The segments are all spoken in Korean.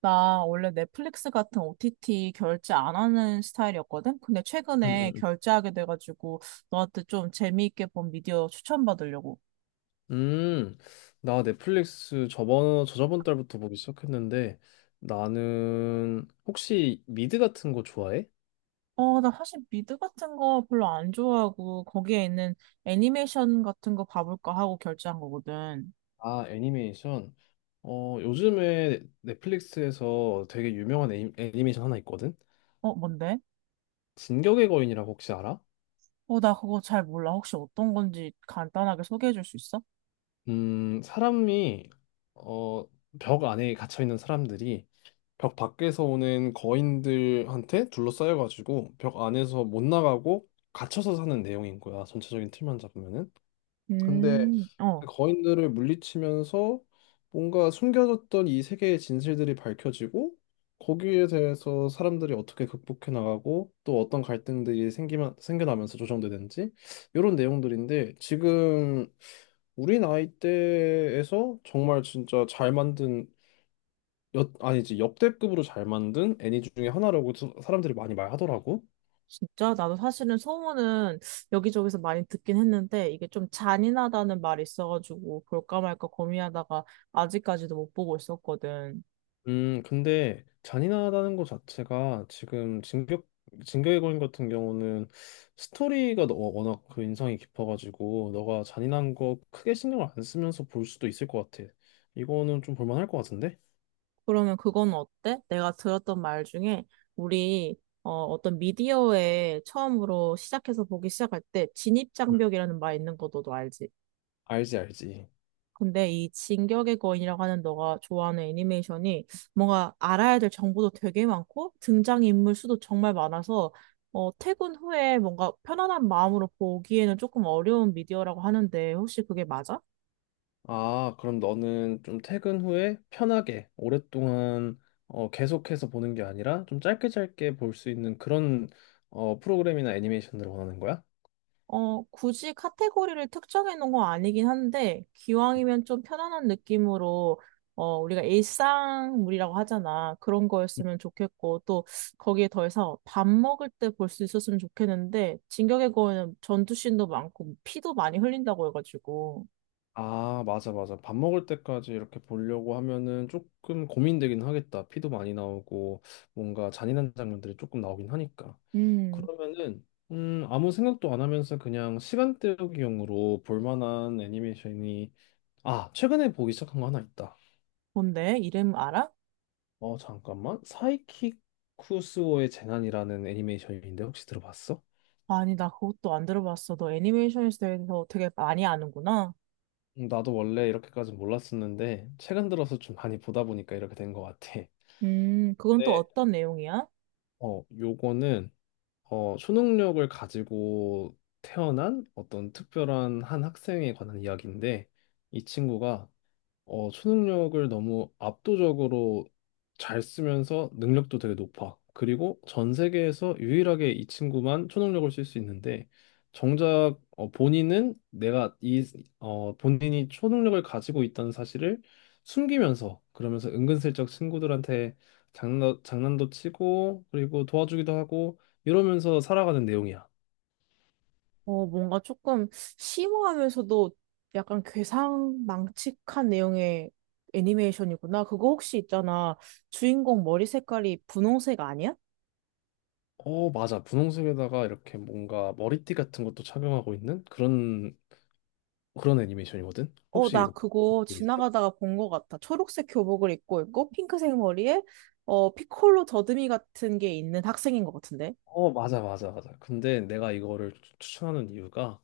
나 원래 넷플릭스 같은 OTT 결제 안 하는 스타일이었거든? 근데 음, 음, 최근에 음. 결제하게 돼가지고 너한테 좀 재미있게 본 미디어 추천받으려고. 음, 나 넷플릭스 저번 저저번 달부터 보기 시작했는데 나는 혹시 미드 같은 거 좋아해? 나 사실 미드 같은 거 별로 안 좋아하고 거기에 있는 애니메이션 같은 거 봐볼까 하고 결제한 거거든. 아, 애니메이션. 요즘에 넷플릭스에서 되게 유명한 애니메이션 하나 있거든. 뭔데? 진격의 거인이라고 혹시 알아? 나 그거 잘 몰라. 혹시 어떤 건지 간단하게 소개해 줄 수 있어? 사람이 어, 벽 안에 갇혀 있는 사람들이 벽 밖에서 오는 거인들한테 둘러싸여 가지고 벽 안에서 못 나가고 갇혀서 사는 내용인 거야. 전체적인 틀만 잡으면은. 근데 그 어. 거인들을 물리치면서 뭔가 숨겨졌던 이 세계의 진실들이 밝혀지고 거기에 대해서 사람들이 어떻게 극복해 나가고 또 어떤 갈등들이 생기면 생겨나면서 조정되는지 이런 내용들인데 지금 우리 나이대에서 정말 진짜 잘 만든 역 아니지, 역대급으로 잘 만든 애니 중에 하나라고 사람들이 많이 말하더라고. 진짜 나도 사실은 소문은 여기저기서 많이 듣긴 했는데 이게 좀 잔인하다는 말이 있어가지고 볼까 말까 고민하다가 아직까지도 못 보고 있었거든. 근데 잔인하다는 것 자체가 지금 진격의 거인 같은 경우는 스토리가 워낙 그 인상이 깊어가지고 너가 잔인한 거 크게 신경을 안 쓰면서 볼 수도 있을 것 같아. 이거는 좀 볼만할 것 같은데? 그러면 그건 어때? 내가 들었던 말 중에 우리 어떤 미디어에 처음으로 시작해서 보기 시작할 때 응. 진입장벽이라는 말 있는 거 너도 알지? 알지, 알지. 근데 이 진격의 거인이라고 하는 너가 좋아하는 애니메이션이 뭔가 알아야 될 정보도 되게 많고 등장인물 수도 정말 많아서 퇴근 후에 뭔가 편안한 마음으로 보기에는 조금 어려운 미디어라고 하는데 혹시 그게 맞아? 아, 그럼 너는 좀 퇴근 후에 편하게 오랫동안 계속해서 보는 게 아니라 좀 짧게 짧게 볼 수 있는 그런 프로그램이나 애니메이션들을 원하는 거야? 굳이 카테고리를 특정해 놓은 건 아니긴 한데, 기왕이면 좀 편안한 느낌으로, 우리가 일상물이라고 하잖아. 그런 거였으면 좋겠고, 또 거기에 더해서 밥 먹을 때 볼 수 있었으면 좋겠는데, 진격의 거인은 전투씬도 많고, 피도 많이 흘린다고 해가지고. 아, 맞아, 맞아. 밥 먹을 때까지 이렇게 보려고 하면은 조금 고민되긴 하겠다. 피도 많이 나오고, 뭔가 잔인한 장면들이 조금 나오긴 하니까. 음, 그러면은, 아무 생각도 안 하면서 그냥 시간 때우기용으로 볼 만한 애니메이션이, 아, 최근에 보기 시작한 거 하나 있다. 뭔데? 이름 알아? 어, 잠깐만. 사이키쿠스오의 재난이라는 애니메이션인데 혹시 들어봤어? 아니, 나 그것도 안 들어봤어. 너 애니메이션에 대해서 되게 많이 아는구나. 나도 원래 이렇게까지 몰랐었는데, 최근 들어서 좀 많이 보다 보니까 이렇게 된 것 같아. 그건 또 네. 어떤 내용이야? 어, 요거는 초능력을 가지고 태어난 어떤 특별한 한 학생에 관한 이야기인데 이 친구가 초능력을 너무 압도적으로 잘 쓰면서 능력도 되게 높아. 그리고 전 세계에서 유일하게 이 친구만 초능력을 쓸 수 있는데, 정작 어, 본인은 내가 이, 어, 본인이 초능력을 가지고 있다는 사실을 숨기면서, 그러면서 은근슬쩍 친구들한테 장난도 치고, 그리고 도와주기도 하고, 이러면서 살아가는 내용이야. 뭔가 조금 심오하면서도 약간 괴상망측한 내용의 애니메이션이구나. 그거 혹시 있잖아. 주인공 머리 색깔이 분홍색 아니야? 어, 맞아. 분홍색에다가 이렇게 뭔가 머리띠 같은 것도 착용하고 있는 그런 애니메이션이거든? 혹시 나 이거 본 그거 적 있어? 지나가다가 본 것 같아. 초록색 교복을 입고 있고, 핑크색 머리에, 피콜로 더듬이 같은 게 있는 학생인 것 같은데. 어, 맞아, 맞아, 맞아. 근데 내가 이거를 추천하는 이유가,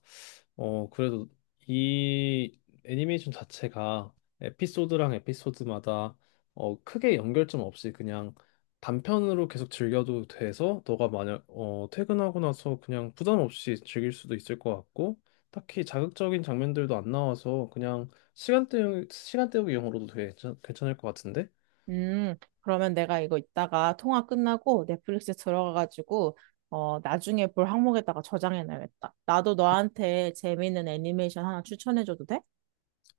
어, 그래도 이 애니메이션 자체가 에피소드랑 에피소드마다 크게 연결점 없이 그냥 단편으로 계속 즐겨도 돼서 너가 만약 퇴근하고 나서 그냥 부담 없이 즐길 수도 있을 것 같고, 딱히 자극적인 장면들도 안 나와서 그냥 시간 때우기용으로도 되 괜찮을 것 같은데? 음, 그러면 내가 이거 이따가 통화 끝나고 넷플릭스에 들어가가지고, 나중에 볼 항목에다가 저장해놔야겠다. 나도 너한테 재미있는 애니메이션 하나 추천해줘도 돼?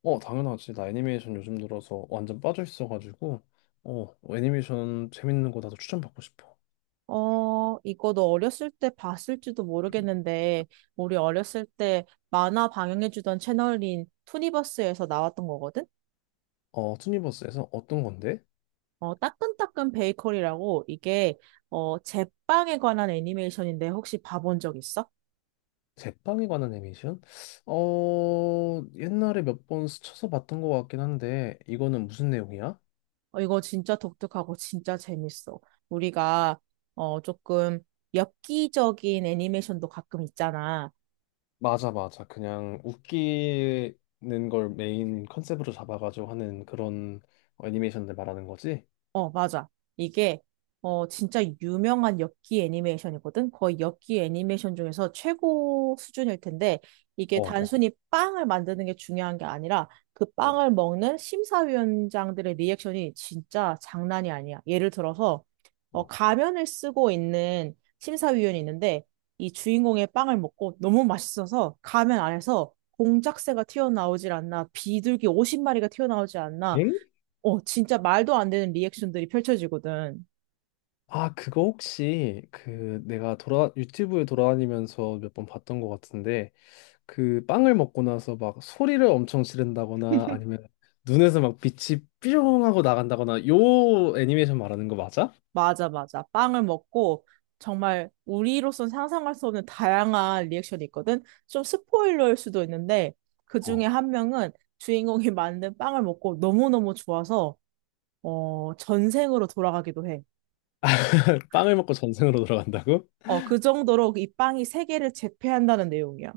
어, 당연하지. 나 애니메이션 요즘 들어서 완전 빠져 있어가지고, 어, 애니메이션 재밌는 거 나도 추천받고 싶어. 이거 너 어렸을 때 봤을지도 모르겠는데, 우리 어렸을 때 만화 방영해주던 채널인 투니버스에서 나왔던 거거든? 어, 투니버스에서 어떤 건데? 따끈따끈 베이커리라고 이게, 제빵에 관한 애니메이션인데 혹시 봐본 적 있어? 제빵에 관한 애니메이션? 어, 옛날에 몇 번 스쳐서 봤던 것 같긴 한데, 이거는 무슨 내용이야? 이거 진짜 독특하고 진짜 재밌어. 우리가, 조금 엽기적인 애니메이션도 가끔 있잖아. 맞아, 맞아. 그냥 웃기는 걸 메인 컨셉으로 잡아가지고 하는 그런 애니메이션들 말하는 거지? 어, 맞아. 이게, 진짜 유명한 엽기 애니메이션이거든? 거의 엽기 애니메이션 중에서 최고 수준일 텐데, 이게 어, 어, 단순히 빵을 만드는 게 중요한 게 아니라, 그 어, 빵을 먹는 심사위원장들의 리액션이 진짜 장난이 아니야. 예를 들어서, 어. 가면을 쓰고 있는 심사위원이 있는데, 이 주인공의 빵을 먹고 너무 맛있어서 가면 안에서 공작새가 튀어나오질 않나, 비둘기 50마리가 튀어나오지 않나, 엥? 진짜 말도 안 되는 리액션들이 펼쳐지거든. 아, 그거 혹시 그 내가 돌아 유튜브에 돌아다니면서 몇 번 봤던 것 같은데 그 빵을 먹고 나서 막 소리를 엄청 지른다거나 아니면 눈에서 막 빛이 삐용 하고 나간다거나 요 애니메이션 말하는 거 맞아? 맞아, 맞아. 빵을 먹고 정말 우리로선 상상할 수 없는 다양한 리액션이 있거든. 좀 스포일러일 수도 있는데 그 중에 어. 한 명은 주인공이 만든 빵을 먹고 너무너무 좋아서 전생으로 돌아가기도 해. 빵을 먹고 전생으로 돌아간다고? 그 정도로 이 빵이 세계를 제패한다는 내용이야.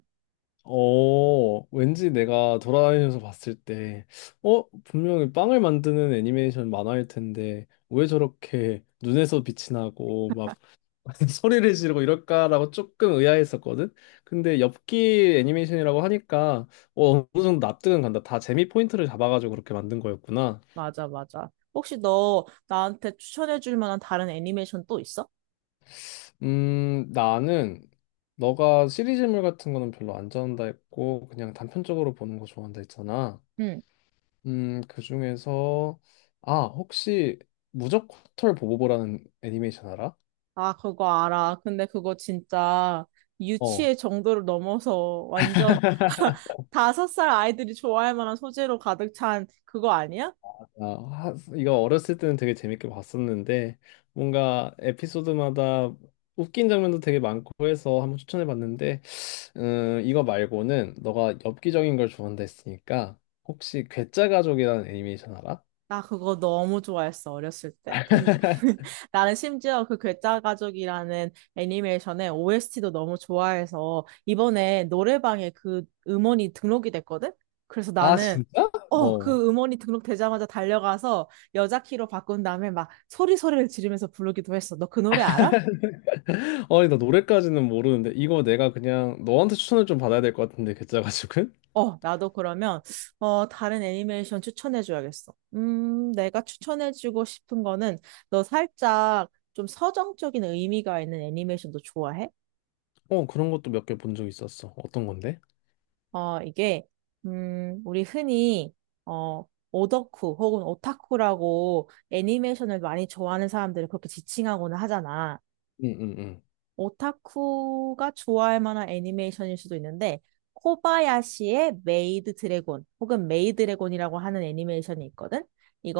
어, 왠지 내가 돌아다니면서 봤을 때, 어, 분명히 빵을 만드는 애니메이션 만화일 텐데, 왜 저렇게 눈에서 빛이 나고, 막 소리를 지르고 이럴까라고 조금 의아했었거든. 근데 엽기 애니메이션이라고 하니까 어, 어느 정도 납득은 간다. 다 재미 포인트를 잡아가지고 그렇게 만든 거였구나. 맞아, 맞아. 혹시 너 나한테 추천해 줄 만한 다른 애니메이션 또 있어? 나는 너가 시리즈물 같은 거는 별로 안 좋아한다 했고 그냥 단편적으로 보는 거 좋아한다 했잖아. 응. 그중에서 아, 혹시 무적호털 보보보라는 애니메이션 알아? 아, 그거 알아. 근데 그거 진짜 어. 유치의 정도를 넘어서 완전 5살 아이들이 좋아할 만한 소재로 가득 찬 그거 아니야? 아, 이거 어렸을 때는 되게 재밌게 봤었는데 뭔가 에피소드마다 웃긴 장면도 되게 많고 해서 한번 추천해 봤는데 이거 말고는 너가 엽기적인 걸 좋아한다 했으니까 혹시 괴짜 가족이라는 애니메이션 알아? 나 그거 너무 좋아했어, 어렸을 때. 근 나는 심지어 그 괴짜 가족이라는 애니메이션의 OST도 너무 좋아해서 이번에 노래방에 그 음원이 등록이 됐거든? 그래서 아, 나는 진짜? 어. 그 음원이 등록되자마자 달려가서 여자 키로 바꾼 다음에 막 소리소리를 지르면서 부르기도 했어. 너 그 노래 알아? 아니, 나 노래까지는 모르는데 이거 내가 그냥 너한테 추천을 좀 받아야 될 것 같은데 괴짜 가족은? 나도 그러면, 다른 애니메이션 추천해줘야겠어. 내가 추천해주고 싶은 거는, 너 살짝 좀 서정적인 의미가 있는 애니메이션도 좋아해? 어, 그런 것도 몇 개 본 적 있었어. 어떤 건데? 이게, 우리 흔히, 어, 오덕후 혹은 오타쿠라고 애니메이션을 많이 좋아하는 사람들을 그렇게 지칭하거나 하잖아. 응, 응, 응. 오타쿠가 좋아할 만한 애니메이션일 수도 있는데 코바야시의 메이드 드래곤 혹은 메이 드래곤이라고 하는 애니메이션이 있거든.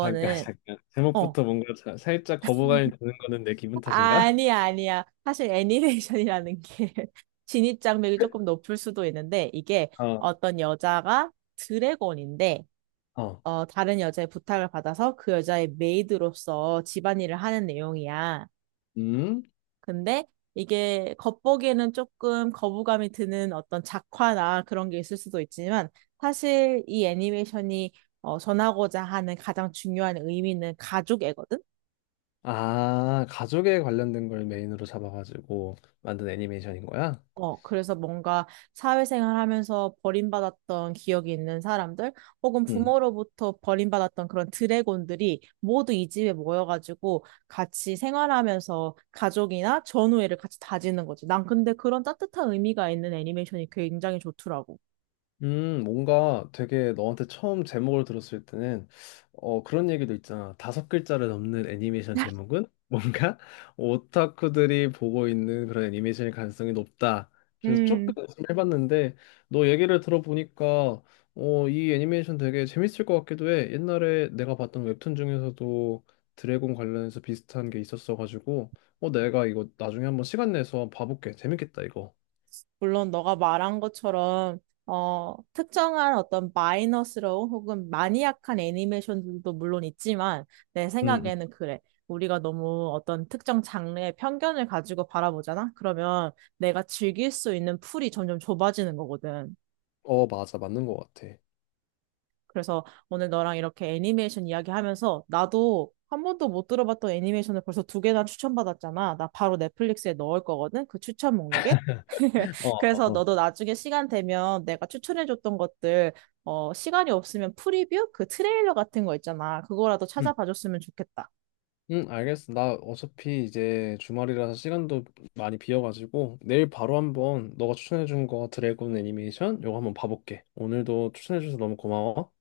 잠깐, 잠깐. 어 제목부터 뭔가 살짝 거부감이 드는 거는 내 기분 탓인가? 아니, 아니야. 사실 애니메이션이라는 게 진입 장벽이 조금 높을 수도 있는데 이게 어, 어떤 여자가 드래곤인데 어, 다른 여자의 부탁을 받아서 그 여자의 메이드로서 집안일을 하는 내용이야. 음? 근데 이게 겉보기에는 조금 거부감이 드는 어떤 작화나 그런 게 있을 수도 있지만 사실 이 애니메이션이 전하고자 하는 가장 중요한 의미는 가족애거든? 아, 가족에 관련된 걸 메인으로 잡아가지고 만든 애니메이션인 거야? 그래서 뭔가 사회생활하면서 버림받았던 기억이 있는 사람들 혹은 응. 부모로부터 버림받았던 그런 드래곤들이 모두 이 집에 모여가지고 같이 생활하면서 가족이나 전우애를 같이 다지는 거지. 난 근데 그런 따뜻한 의미가 있는 애니메이션이 굉장히 좋더라고. 뭔가 되게 너한테 처음 제목을 들었을 때는 어, 그런 얘기도 있잖아. 다섯 글자를 넘는 애니메이션 제목은 뭔가 오타쿠들이 보고 있는 그런 애니메이션일 가능성이 높다. 그래서 조금 음, 의심을 해봤는데 너 얘기를 들어보니까 어, 이 애니메이션 되게 재밌을 것 같기도 해. 옛날에 내가 봤던 웹툰 중에서도 드래곤 관련해서 비슷한 게 있었어가지고 어, 내가 이거 나중에 한번 시간 내서 봐볼게. 재밌겠다, 이거. 물론 너가 말한 것처럼 특정한 어떤 마이너스러운 혹은 마니악한 애니메이션들도 물론 있지만 내 음, 음. 생각에는 그래. 우리가 너무 어떤 특정 장르의 편견을 가지고 바라보잖아? 그러면 내가 즐길 수 있는 풀이 점점 좁아지는 거거든. 어, 맞아. 맞는 것 같아. 그래서 오늘 너랑 이렇게 애니메이션 이야기하면서 나도 한 번도 못 들어봤던 애니메이션을 벌써 두 개나 추천받았잖아. 나 바로 넷플릭스에 넣을 거거든. 그 추천 목록에. 어, 그래서 어, 어. 너도 나중에 시간 되면 내가 추천해줬던 것들, 시간이 없으면 프리뷰? 그 트레일러 같은 거 있잖아. 그거라도 응, 찾아봐줬으면 좋겠다. 응, 알겠어. 나 어차피 이제 주말이라서 시간도 많이 비어가지고 내일 바로 한번 너가 추천해준 거 드래곤 애니메이션 요거 한번 봐볼게. 오늘도 추천해줘서 너무 고마워.